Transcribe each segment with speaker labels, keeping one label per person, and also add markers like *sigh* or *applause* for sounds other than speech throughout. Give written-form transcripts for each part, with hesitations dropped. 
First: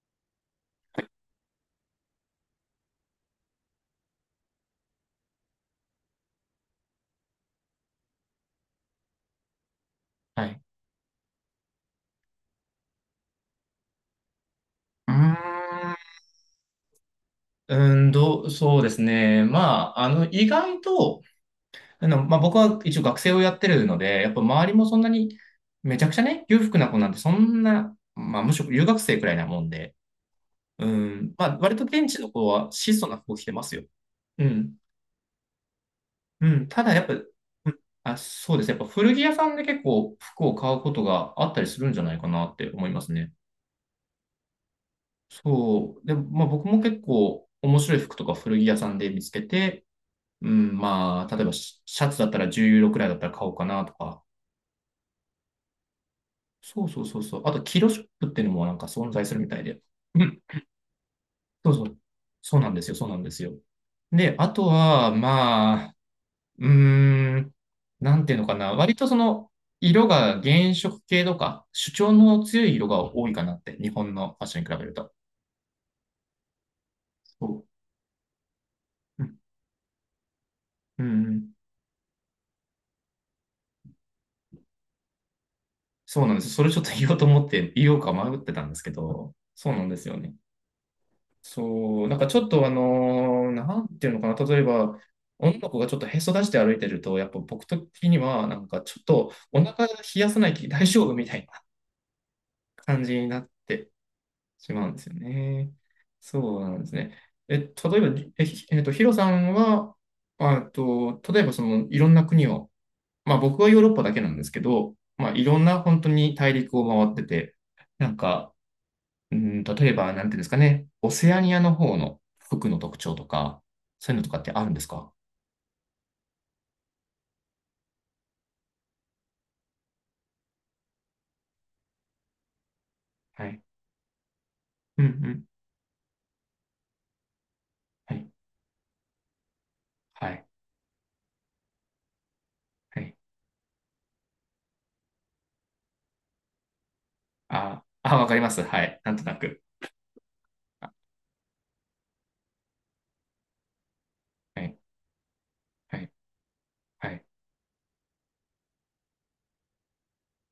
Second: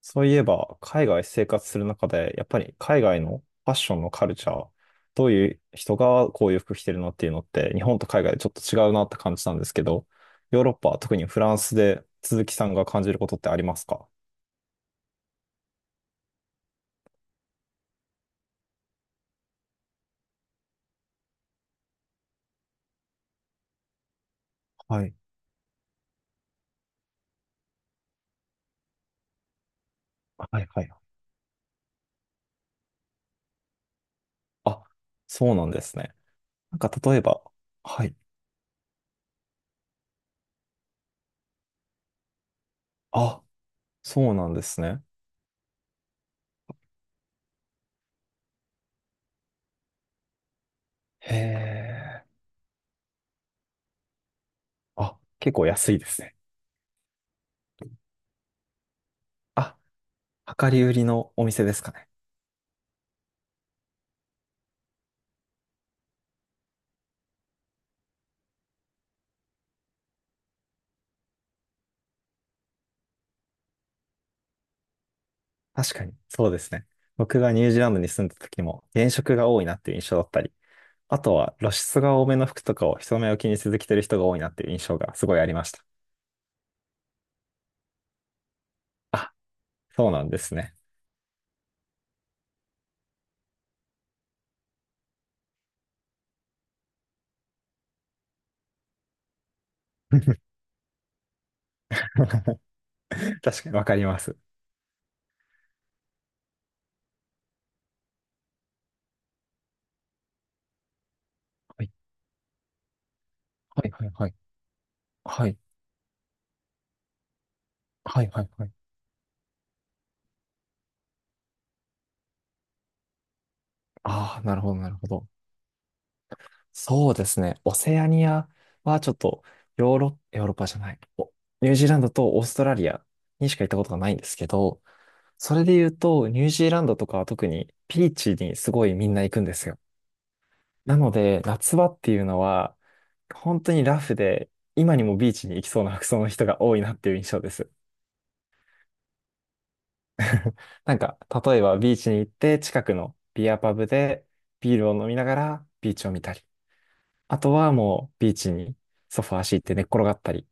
Speaker 1: そういえば、海外生活する中で、やっぱり海外のファッションのカルチャー、どういう人がこういう服着てるのっていうのって、日本と海外でちょっと違うなって感じたんですけど、
Speaker 2: はい。
Speaker 1: ヨーロッパ、特にフランスで鈴木さんが感じることってありますか？
Speaker 2: うーん、うーんどう、そうですね。まあ、意外と、まあ、僕は一応学生をやってるので、やっぱ周りもそん
Speaker 1: は
Speaker 2: な
Speaker 1: い。
Speaker 2: に、めちゃくちゃね、裕福な子なんてそんな、まあ、むしろ留学生くらいなもんで、
Speaker 1: はいは
Speaker 2: う
Speaker 1: い。
Speaker 2: ん、まあ、割と現地の子は質素な服を着てますよ。うん。
Speaker 1: あ、そうなんですね。
Speaker 2: うん。
Speaker 1: なん
Speaker 2: た
Speaker 1: か
Speaker 2: だ、やっぱ、
Speaker 1: 例えば、はい。
Speaker 2: そうですね、やっぱ古着屋さんで結構服を買うことがあったりするんじゃないかなって思いますね。
Speaker 1: あ、そうなんですね。
Speaker 2: そう。で、まあ僕も結構面白い服とか古着屋さんで見つけて、うん、まあ、
Speaker 1: へ
Speaker 2: 例えばシシャツ
Speaker 1: え。
Speaker 2: だったら10ユーロくらいだったら買おうかなとか。
Speaker 1: あ、結構安いですね。
Speaker 2: そうそうそうそう。あと、キロショップっていうのもなんか存在するみたい
Speaker 1: あ、
Speaker 2: で。うん。
Speaker 1: 量り売りのお店
Speaker 2: そ
Speaker 1: で
Speaker 2: う
Speaker 1: す
Speaker 2: そ
Speaker 1: か
Speaker 2: う。
Speaker 1: ね。
Speaker 2: そうなんですよ。そうなんですよ。で、あとは、まあ、うーん、なんていうのかな。割とその、色が原色系とか、主張の強い色が多いかなって、日本のファッションに比べると。
Speaker 1: 確かに、そうですね。僕が
Speaker 2: そ
Speaker 1: ニュージーランドに住んだ時も、原
Speaker 2: う、う
Speaker 1: 色
Speaker 2: ん
Speaker 1: が多いなっていう印象だったり、
Speaker 2: う
Speaker 1: あ
Speaker 2: んう
Speaker 1: とは
Speaker 2: ん、
Speaker 1: 露出が多めの服とかを人目を気にせず着てる人が多いなっていう印象がすごいありました。
Speaker 2: そうなんです。それちょっと言おうと思って、言おうか迷ってたんですけ
Speaker 1: あ、
Speaker 2: ど、そうなんです
Speaker 1: そう
Speaker 2: よ
Speaker 1: なん
Speaker 2: ね。
Speaker 1: ですね。
Speaker 2: そう、なんかちょっとなんていうのかな、例えば、女の子がちょっとへそ出して歩いてると、やっぱ僕的には、なんかちょっとお腹冷やさない
Speaker 1: *laughs*
Speaker 2: 気大丈夫みたいな感じになっ
Speaker 1: 確かにわ
Speaker 2: て
Speaker 1: かります。
Speaker 2: しまうんですよね。そうなんですね。え、例えば、え、ひえっと、ヒロさんは、あと、例えばそ
Speaker 1: は
Speaker 2: の
Speaker 1: い、
Speaker 2: いろんな国を、まあ僕はヨー
Speaker 1: はい、
Speaker 2: ロッパ
Speaker 1: はい、
Speaker 2: だけ
Speaker 1: は
Speaker 2: な
Speaker 1: い。
Speaker 2: んですけど、まあい
Speaker 1: は
Speaker 2: ろ
Speaker 1: い、
Speaker 2: んな本当に大陸を回ってて、なん
Speaker 1: はい、はい。
Speaker 2: か、
Speaker 1: はい。
Speaker 2: うん、例えば、なんていうんですかね、オセアニアの方の服の特徴とか、そういうのと
Speaker 1: あ
Speaker 2: かっ
Speaker 1: あ、
Speaker 2: て
Speaker 1: なる
Speaker 2: あ
Speaker 1: ほ
Speaker 2: るん
Speaker 1: ど、
Speaker 2: です
Speaker 1: なるほ
Speaker 2: か？
Speaker 1: ど。そうですね。オセアニアはちょっと、ヨーロッパじゃない。お、ニュージーランドとオーストラリア
Speaker 2: は
Speaker 1: にし
Speaker 2: い。
Speaker 1: か行ったことがないんですけど、
Speaker 2: うん、うん。
Speaker 1: それで言うと、ニュージーランドとかは特にビー
Speaker 2: はい。
Speaker 1: チにすごいみんな行くんですよ。
Speaker 2: はい。
Speaker 1: なので、夏場っていうのは、
Speaker 2: はい。
Speaker 1: 本当にラフで、今にもビーチに行きそうな服装の人が多いなっていう印象です。
Speaker 2: あーあ、わかります。はい。なんとなく。あ、
Speaker 1: なんか、例えばビーチに行って、近くのビアパブで
Speaker 2: は
Speaker 1: ビ
Speaker 2: い。
Speaker 1: ールを飲みながらビー
Speaker 2: は
Speaker 1: チ
Speaker 2: い。
Speaker 1: を見たり、
Speaker 2: はい。
Speaker 1: あとはもうビーチにソファー敷いて寝っ転がったり、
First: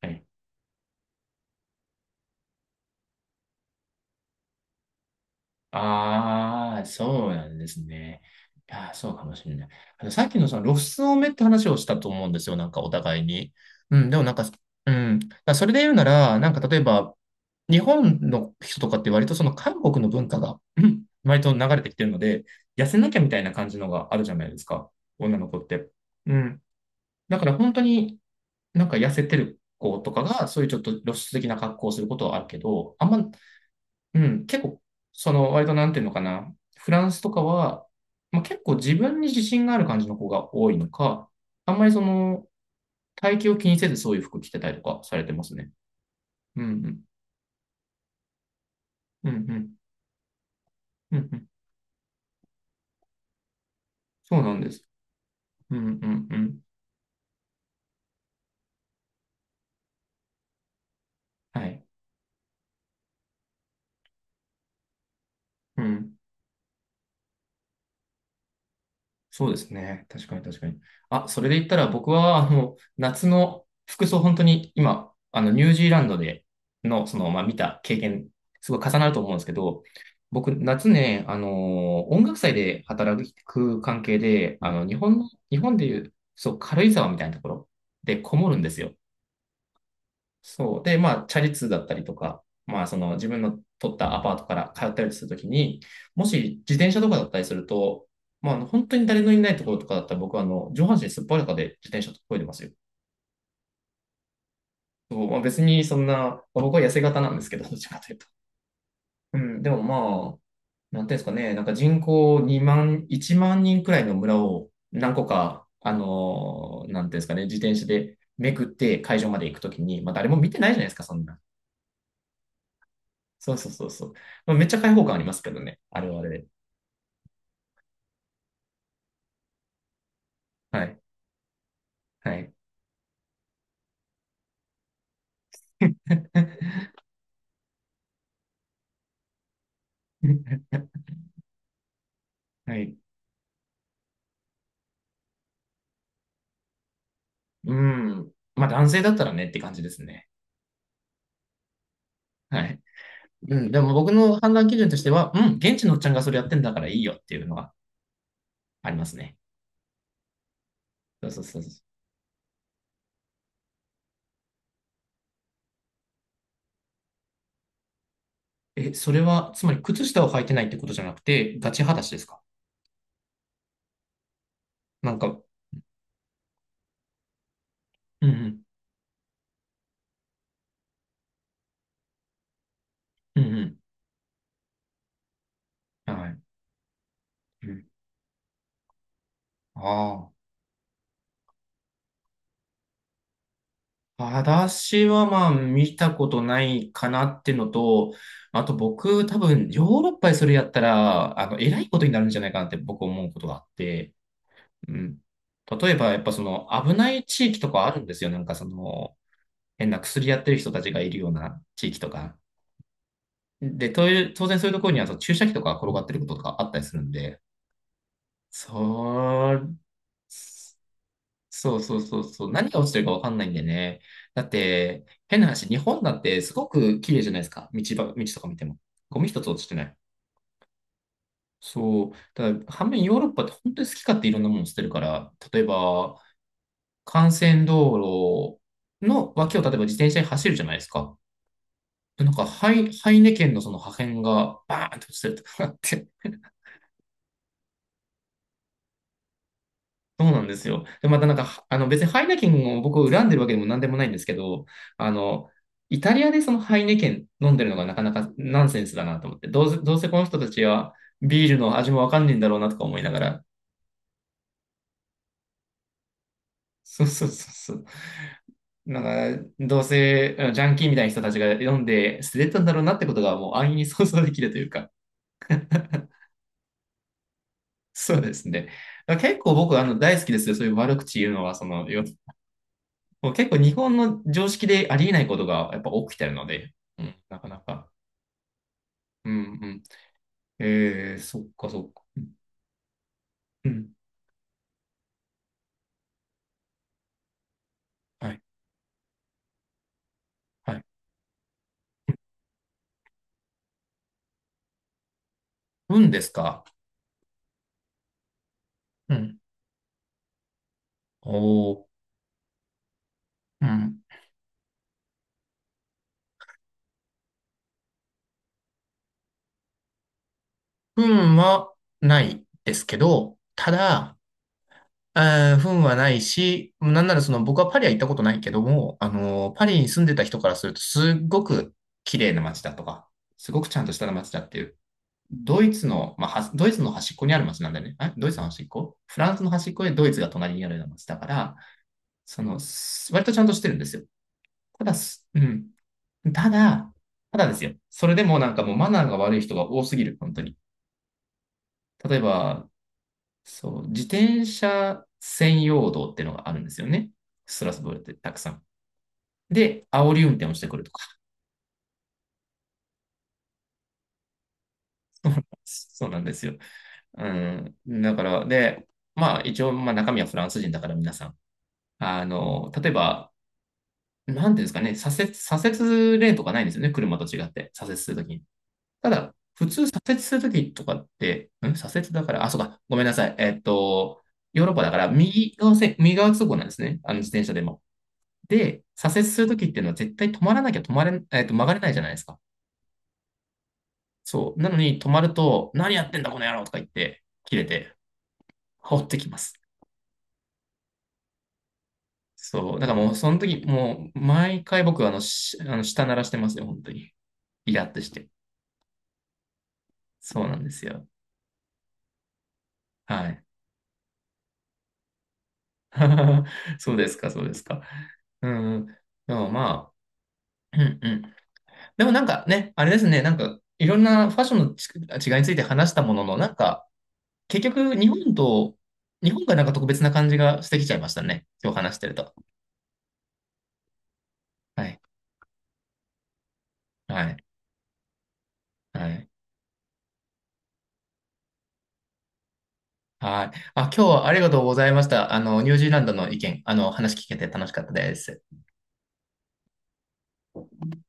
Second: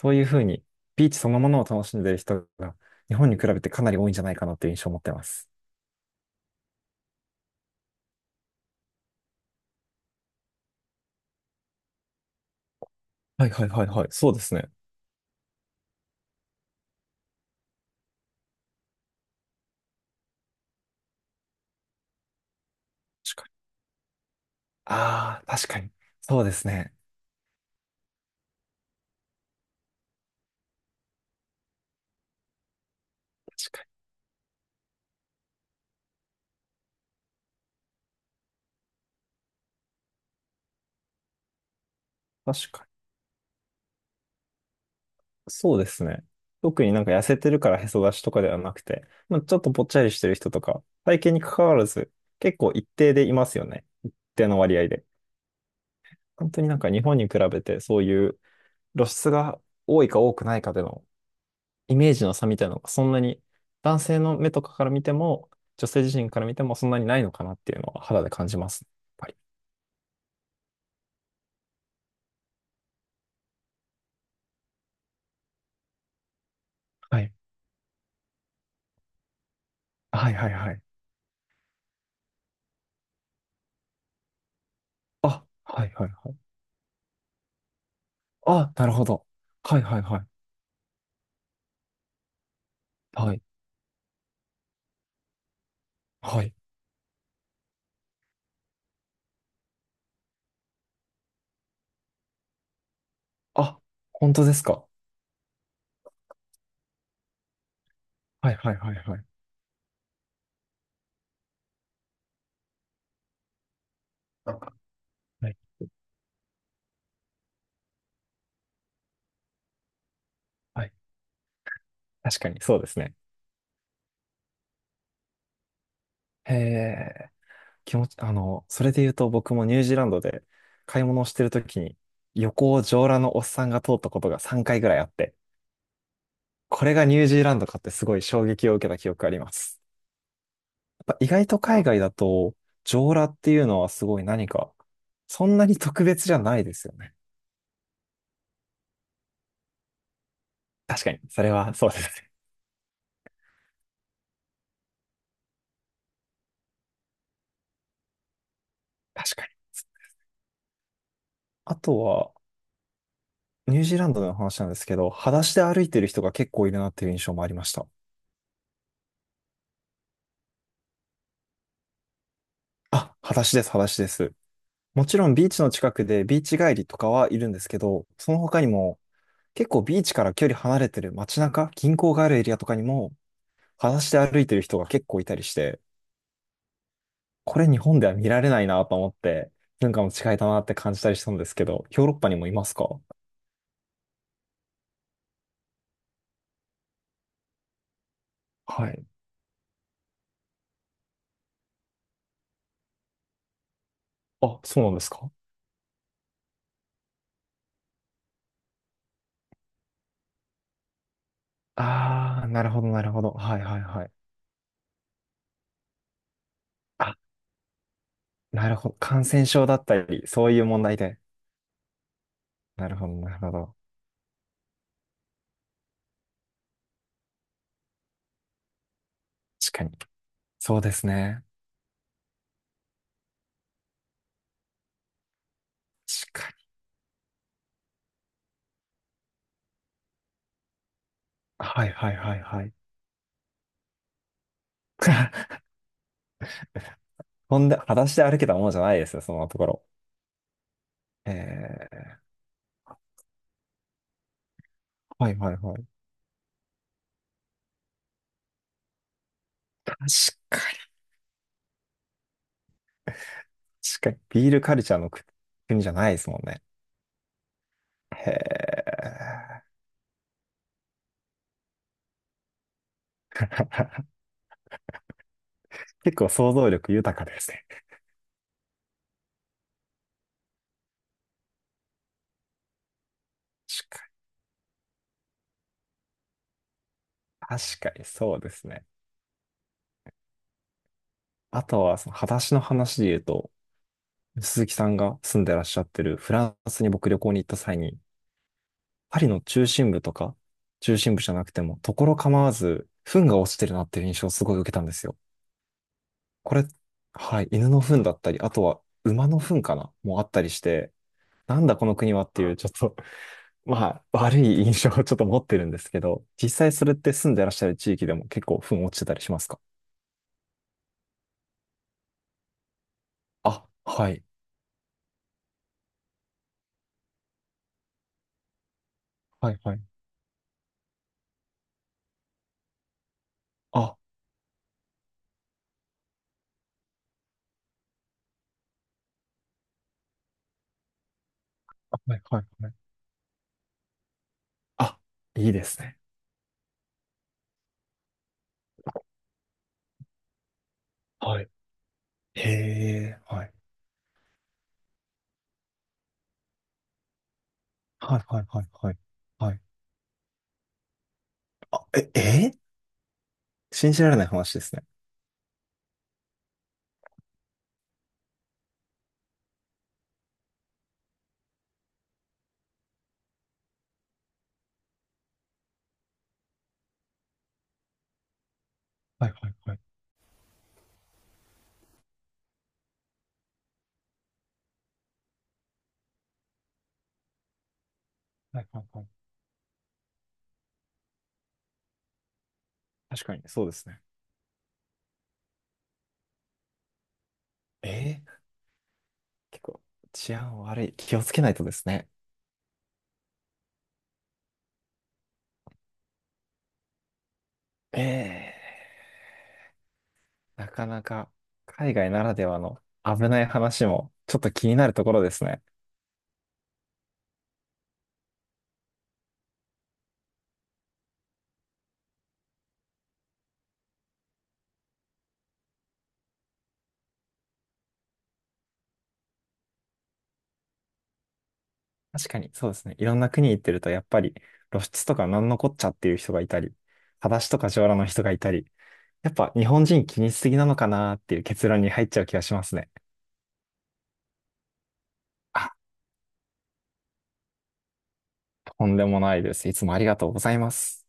Speaker 2: は
Speaker 1: うい
Speaker 2: い。
Speaker 1: うふうにビーチそのものを楽しんでる人が日本に比べてかなり多いんじゃないかなっていう印象を持ってます。
Speaker 2: ああ、そうなんですね。いやー、そうかもしれない。あの、さっきのその露出多めって話をしたと思うんですよ。なんかお互い
Speaker 1: はい
Speaker 2: に。
Speaker 1: はいはい
Speaker 2: う
Speaker 1: はい。
Speaker 2: ん、でも
Speaker 1: そ
Speaker 2: なん
Speaker 1: うで
Speaker 2: か、
Speaker 1: すね。
Speaker 2: うん。だからそれで言うなら、なんか例えば、日本の人とかって割とその韓国の文化が、うん、割と流れてきてるので、痩せなきゃみたいな感じのがあるじゃないですか。女
Speaker 1: ああ、
Speaker 2: の子っ
Speaker 1: 確か
Speaker 2: て。
Speaker 1: に。
Speaker 2: う
Speaker 1: そうで
Speaker 2: ん。
Speaker 1: すね。
Speaker 2: だから本当になんか痩せてる子とかが、そういうちょっと露出的な格好をすることはあるけど、あんま、
Speaker 1: 確か
Speaker 2: うん、結構、その、割となんていうのかな。フランスとかは、まあ、結構自分に自信がある感じの子が多いのか、あんまりその、
Speaker 1: に。確か
Speaker 2: 体型を気にせずそういう服着てたりとかされてま
Speaker 1: に。
Speaker 2: すね。
Speaker 1: そうですね。
Speaker 2: うんう
Speaker 1: 特に
Speaker 2: ん。
Speaker 1: なんか痩せてるからへそ出しとかではなくて、
Speaker 2: うんう
Speaker 1: まあ、ちょっと
Speaker 2: ん。
Speaker 1: ぽっちゃりしてる人とか、
Speaker 2: う
Speaker 1: 体
Speaker 2: ん
Speaker 1: 型
Speaker 2: う
Speaker 1: に
Speaker 2: ん。
Speaker 1: 関わらず、結構一定でいますよね。一
Speaker 2: そう
Speaker 1: 定
Speaker 2: な
Speaker 1: の
Speaker 2: んで
Speaker 1: 割
Speaker 2: す。
Speaker 1: 合で。
Speaker 2: うんうんう
Speaker 1: 本
Speaker 2: ん。
Speaker 1: 当になんか日本に比べて、そういう露出が多いか多くないかでの
Speaker 2: はい。
Speaker 1: イメージの差みたいなのが、そんなに男性の目とかから見ても、
Speaker 2: う
Speaker 1: 女性自
Speaker 2: ん。
Speaker 1: 身から見てもそんなにないのかなっていうのは肌で感じます。やっぱり。
Speaker 2: そうですね。確かに確かに。あ、それで言ったら僕は、あの、夏の服装、本当に今、あの、ニュージーランドでの、そ
Speaker 1: は
Speaker 2: の、
Speaker 1: い。
Speaker 2: まあ、見た経験、すごい重なると思うんですけど、
Speaker 1: はいはい
Speaker 2: 僕、
Speaker 1: はい。
Speaker 2: 夏ね、あの、音楽祭で働く関係で、あの、日本の、
Speaker 1: あ、
Speaker 2: 日本
Speaker 1: は
Speaker 2: で
Speaker 1: い
Speaker 2: い
Speaker 1: はい
Speaker 2: う、
Speaker 1: はい。
Speaker 2: そう、軽井沢みたいなところでこもるんで
Speaker 1: あ、
Speaker 2: す
Speaker 1: なる
Speaker 2: よ。
Speaker 1: ほど。はいはいはい。
Speaker 2: そう。で、まあ、チャリ通だったりとか、まあ、その自
Speaker 1: は
Speaker 2: 分
Speaker 1: い。
Speaker 2: の取ったアパートから通ったりするときに、も
Speaker 1: はい。
Speaker 2: し自転車とかだったりすると、まあ、本当に誰のいないところとかだったら僕はあの上半身すっぱらかで自転車とこいでますよ。
Speaker 1: あ、本当ですか？
Speaker 2: そうまあ、別にそんな、僕は痩せ型なんですけど、どっちかというと。
Speaker 1: はいはいはいはい。
Speaker 2: うん、でもまあ、なんていうんですかね、なんか人口2万、1万人くらいの村
Speaker 1: は
Speaker 2: を何個か、
Speaker 1: い
Speaker 2: なんていうんですかね、自転車でめくって会場まで行くときに、まあ誰も見てないじゃな
Speaker 1: は
Speaker 2: いで
Speaker 1: い。
Speaker 2: すか、そんな。
Speaker 1: 確かに、そうですね。
Speaker 2: そうそうそうそう。まあ、めっちゃ開放感ありますけどね。あれはあれで。
Speaker 1: へえ、気持ち、それで言うと僕もニュージーランドで
Speaker 2: はい。
Speaker 1: 買い物をしてるときに、
Speaker 2: はい。
Speaker 1: 横を上裸のおっさんが通ったことが3回ぐらいあって、これがニュージーランドかってすごい衝撃を受けた記憶があります。
Speaker 2: *laughs*
Speaker 1: やっぱ意外と海外だと、
Speaker 2: はい。
Speaker 1: 上裸っていうのはすごい何か、そんなに特別じゃないですよね。
Speaker 2: うん。まあ男性だったらねって感じですね。
Speaker 1: 確かに、それはそうですね。
Speaker 2: はい。うん。でも僕の判断基準としては、うん、現地のおっちゃんがそれやってんだからいいよっていうのがあります
Speaker 1: 確
Speaker 2: ね。
Speaker 1: かに。
Speaker 2: そうそうそう
Speaker 1: あ
Speaker 2: そ
Speaker 1: とは、ニュージーランドでの話なんですけど、裸足で歩いてる人が結構いるなっていう印象もありました。
Speaker 2: う。え、それは、つまり靴下を履いてないってことじゃなくて、ガチ裸足ですか？
Speaker 1: あ、裸足です、裸足です。も
Speaker 2: な
Speaker 1: ち
Speaker 2: んか、
Speaker 1: ろん
Speaker 2: う
Speaker 1: ビーチの近くでビーチ帰りとかはいるんですけど、
Speaker 2: んう
Speaker 1: その
Speaker 2: ん。
Speaker 1: 他にも結構ビーチから距離離れてる街中、銀行があるエリアとかにも
Speaker 2: うん
Speaker 1: 裸足で歩いてる人が結構いたりして、
Speaker 2: うん。はい。
Speaker 1: こ
Speaker 2: う
Speaker 1: れ日
Speaker 2: ん。
Speaker 1: 本では見られないなと思って、文化の
Speaker 2: ああ。
Speaker 1: 違いだなって感じたりしたんですけど、ヨーロッパにもいますか？
Speaker 2: 私はまあ見たことないかなってのと、あと
Speaker 1: はい。
Speaker 2: 僕多分ヨーロッパでそれやったら、あの、偉いことになるんじゃないかなって僕思うことがあって、
Speaker 1: あ、そうな
Speaker 2: う
Speaker 1: んです
Speaker 2: ん。
Speaker 1: か？
Speaker 2: 例えばやっぱその危ない地域とかあるんですよ。なんかその変な薬やってる人たちがいるような地域とか。
Speaker 1: ああー、なるほど、なるほど。はいはい
Speaker 2: で、
Speaker 1: は
Speaker 2: と
Speaker 1: い。
Speaker 2: いう当然そういうところにはその注射器とか転がってることとかあったりするん
Speaker 1: あ、
Speaker 2: で、
Speaker 1: な
Speaker 2: そ、
Speaker 1: るほど。感染症だったり、そういう問題で。
Speaker 2: そうそうそうそう。何が落
Speaker 1: な
Speaker 2: ち
Speaker 1: る
Speaker 2: てる
Speaker 1: ほ
Speaker 2: か
Speaker 1: ど、
Speaker 2: わ
Speaker 1: な
Speaker 2: かん
Speaker 1: る
Speaker 2: ない
Speaker 1: ほ
Speaker 2: んで
Speaker 1: ど。
Speaker 2: ね。だって、変な話、日本だってすごく綺麗じゃないですか。道とか見ても。ゴミ一つ落ちて
Speaker 1: 確
Speaker 2: な
Speaker 1: かに。
Speaker 2: い。
Speaker 1: そうですね。
Speaker 2: そう。ただ反面ヨーロッパって本当に好き勝手いろんなもの捨てるから、例えば、
Speaker 1: 確かに。
Speaker 2: 幹線道路の脇を例えば自転車に走るじゃないですか。
Speaker 1: はい、はい、
Speaker 2: でなん
Speaker 1: はい、
Speaker 2: か、
Speaker 1: はい。
Speaker 2: ハイネケンのその破片がバーンと落ちてると
Speaker 1: *laughs*
Speaker 2: かあって、
Speaker 1: ほんで、裸足で歩けたものじゃないですよ、そのところ。
Speaker 2: そうなんですよ。で、またなんか、あの
Speaker 1: え
Speaker 2: 別に
Speaker 1: ー、
Speaker 2: ハイネケンを僕を恨んでるわけでも何でもないんですけど、あ
Speaker 1: はい、
Speaker 2: の、
Speaker 1: はい、はい。
Speaker 2: イタリアでそのハイネケン飲んでるのがなかなかナンセンスだなと思って、どうせ、ど
Speaker 1: 確
Speaker 2: うせこの人た
Speaker 1: か、
Speaker 2: ちはビールの味もわかんねえんだろうなとか思いながら、
Speaker 1: 確かに、ビールカルチャーの国じゃないですもんね。
Speaker 2: *laughs* そうそうそうそう。
Speaker 1: へ
Speaker 2: なんか、
Speaker 1: え。
Speaker 2: どうせあのジャンキーみたいな人たちが飲んで捨ててたんだろうなってことがもう安易
Speaker 1: *laughs*
Speaker 2: に想像できるというか、
Speaker 1: 結構想像力豊かですね。
Speaker 2: そうですね。だから結構僕あの大好きですよ。そういう悪口言うのは、その、もう結構日
Speaker 1: 確
Speaker 2: 本
Speaker 1: か
Speaker 2: の常識でありえないことがやっぱ起きてるので、うん、な
Speaker 1: に、
Speaker 2: かな
Speaker 1: 確
Speaker 2: か。
Speaker 1: かにそうですね。
Speaker 2: うんうん。えー、そっ
Speaker 1: あ
Speaker 2: かそ
Speaker 1: と
Speaker 2: っ
Speaker 1: は、
Speaker 2: か。
Speaker 1: その裸足の話で言うと、
Speaker 2: うん。
Speaker 1: 鈴木さんが住んでらっしゃってるフランスに僕旅行に行った際に、
Speaker 2: はい。
Speaker 1: パリの中心部とか、
Speaker 2: はい。
Speaker 1: 中心部じゃなくても、ところ構わず、糞が落ちてるなっていう印象をすごい受けたんですよ。
Speaker 2: 運です
Speaker 1: こ
Speaker 2: か？
Speaker 1: れ、はい、犬の糞だったり、あとは
Speaker 2: う
Speaker 1: 馬
Speaker 2: ん。
Speaker 1: の糞かなもあったりして、なん
Speaker 2: お
Speaker 1: だこの
Speaker 2: ー。
Speaker 1: 国はっていう、ちょっと、*laughs*
Speaker 2: う
Speaker 1: ま
Speaker 2: ん。
Speaker 1: あ、悪い印象をちょっと持ってるんですけど、実際それって住んでらっしゃる地域でも結構糞落ちてたりしますか？
Speaker 2: 運はないですけど、
Speaker 1: あ、
Speaker 2: た
Speaker 1: は
Speaker 2: だ、
Speaker 1: い。
Speaker 2: 運はないし、なんならその僕はパリは行ったことないけども、
Speaker 1: はい
Speaker 2: パ
Speaker 1: は
Speaker 2: リ
Speaker 1: い。
Speaker 2: に住んでた人からするとすっごく綺麗な街だとか、すごくち
Speaker 1: あ、
Speaker 2: ゃんとし
Speaker 1: は
Speaker 2: た街だっていう、ドイツの、まあ、ドイツの端っこにある町なんだよね。ドイツの端っこ、フランスの端っこでドイツが隣にあるような町だから、
Speaker 1: いはい
Speaker 2: その、
Speaker 1: はい。
Speaker 2: 割とちゃんとしてるんですよ。ただ、
Speaker 1: あ、
Speaker 2: う
Speaker 1: いいで
Speaker 2: ん。
Speaker 1: すね。
Speaker 2: ただ、ただですよ。それでもなんかもうマナーが悪い人が多すぎる、本当に。
Speaker 1: はい。
Speaker 2: 例え
Speaker 1: へ
Speaker 2: ば、
Speaker 1: え、はい。
Speaker 2: そう、自転車専用道っていうのがあるんですよね。ストラスブールって
Speaker 1: はい
Speaker 2: たく
Speaker 1: はい
Speaker 2: さ
Speaker 1: は
Speaker 2: ん。
Speaker 1: いはい。はい。
Speaker 2: で、煽り運転をしてくるとか。
Speaker 1: あ、え、えー、信じられない話ですね。
Speaker 2: *laughs* そうなんですよ。うん。だから、で、まあ一応、まあ中身はフランス人だから皆さん。あの、例えば、なんていうんですかね、左折レーンとかないんですよね、車と違って、左折するときに。た
Speaker 1: はい
Speaker 2: だ、
Speaker 1: はい
Speaker 2: 普
Speaker 1: はい。
Speaker 2: 通左折するときとかって、ん左折だから、あ、そうか、ごめんなさい。ヨーロッパだから、右側通行なんですね、あの自転車でも。
Speaker 1: はいは
Speaker 2: で、
Speaker 1: いはい。
Speaker 2: 左折するときっていうのは絶対止まらなきゃ止まれ、えっと、曲がれないじゃないですか。
Speaker 1: 確かに、そうですね。
Speaker 2: そう。なのに止まると、何やってんだ、この野郎とか言って、切れて、
Speaker 1: ええ。
Speaker 2: 放ってきます。
Speaker 1: 結構治安悪い。気をつけないとですね。
Speaker 2: そう。だからもう、その時、もう、毎回僕、あの、舌鳴らしてますよ、本当に。イラッ
Speaker 1: え
Speaker 2: として。
Speaker 1: え。
Speaker 2: そうなん
Speaker 1: な
Speaker 2: です
Speaker 1: かな
Speaker 2: よ。
Speaker 1: か海外ならではの
Speaker 2: は
Speaker 1: 危な
Speaker 2: い。
Speaker 1: い話もちょっと気になるところですね。
Speaker 2: *laughs* そうですか、そうですか。うん。でもまあ、うんうん。でもなんかね、あれですね、なんかいろんなファッションの違いについて話したものの、なんか結局日本と、日本がなんか特別な感じがしてきちゃいましたね。今日話してる
Speaker 1: 確
Speaker 2: と。
Speaker 1: かに、そうですね。いろんな国行ってると、やっぱり露
Speaker 2: はい。
Speaker 1: 出とかなんのこっちゃっていう人がいたり、
Speaker 2: はい。
Speaker 1: 裸足とか上裸の人がいたり、
Speaker 2: はい。
Speaker 1: やっぱ日本人気にしすぎなのかなっていう結論に入っちゃう気がしますね。
Speaker 2: はい。あ、今日はありがとうございました。あの、ニ
Speaker 1: あ、
Speaker 2: ュージーランドの意見、あの、話聞けて楽しかったです。
Speaker 1: とんでもないです。いつもありがとうございます。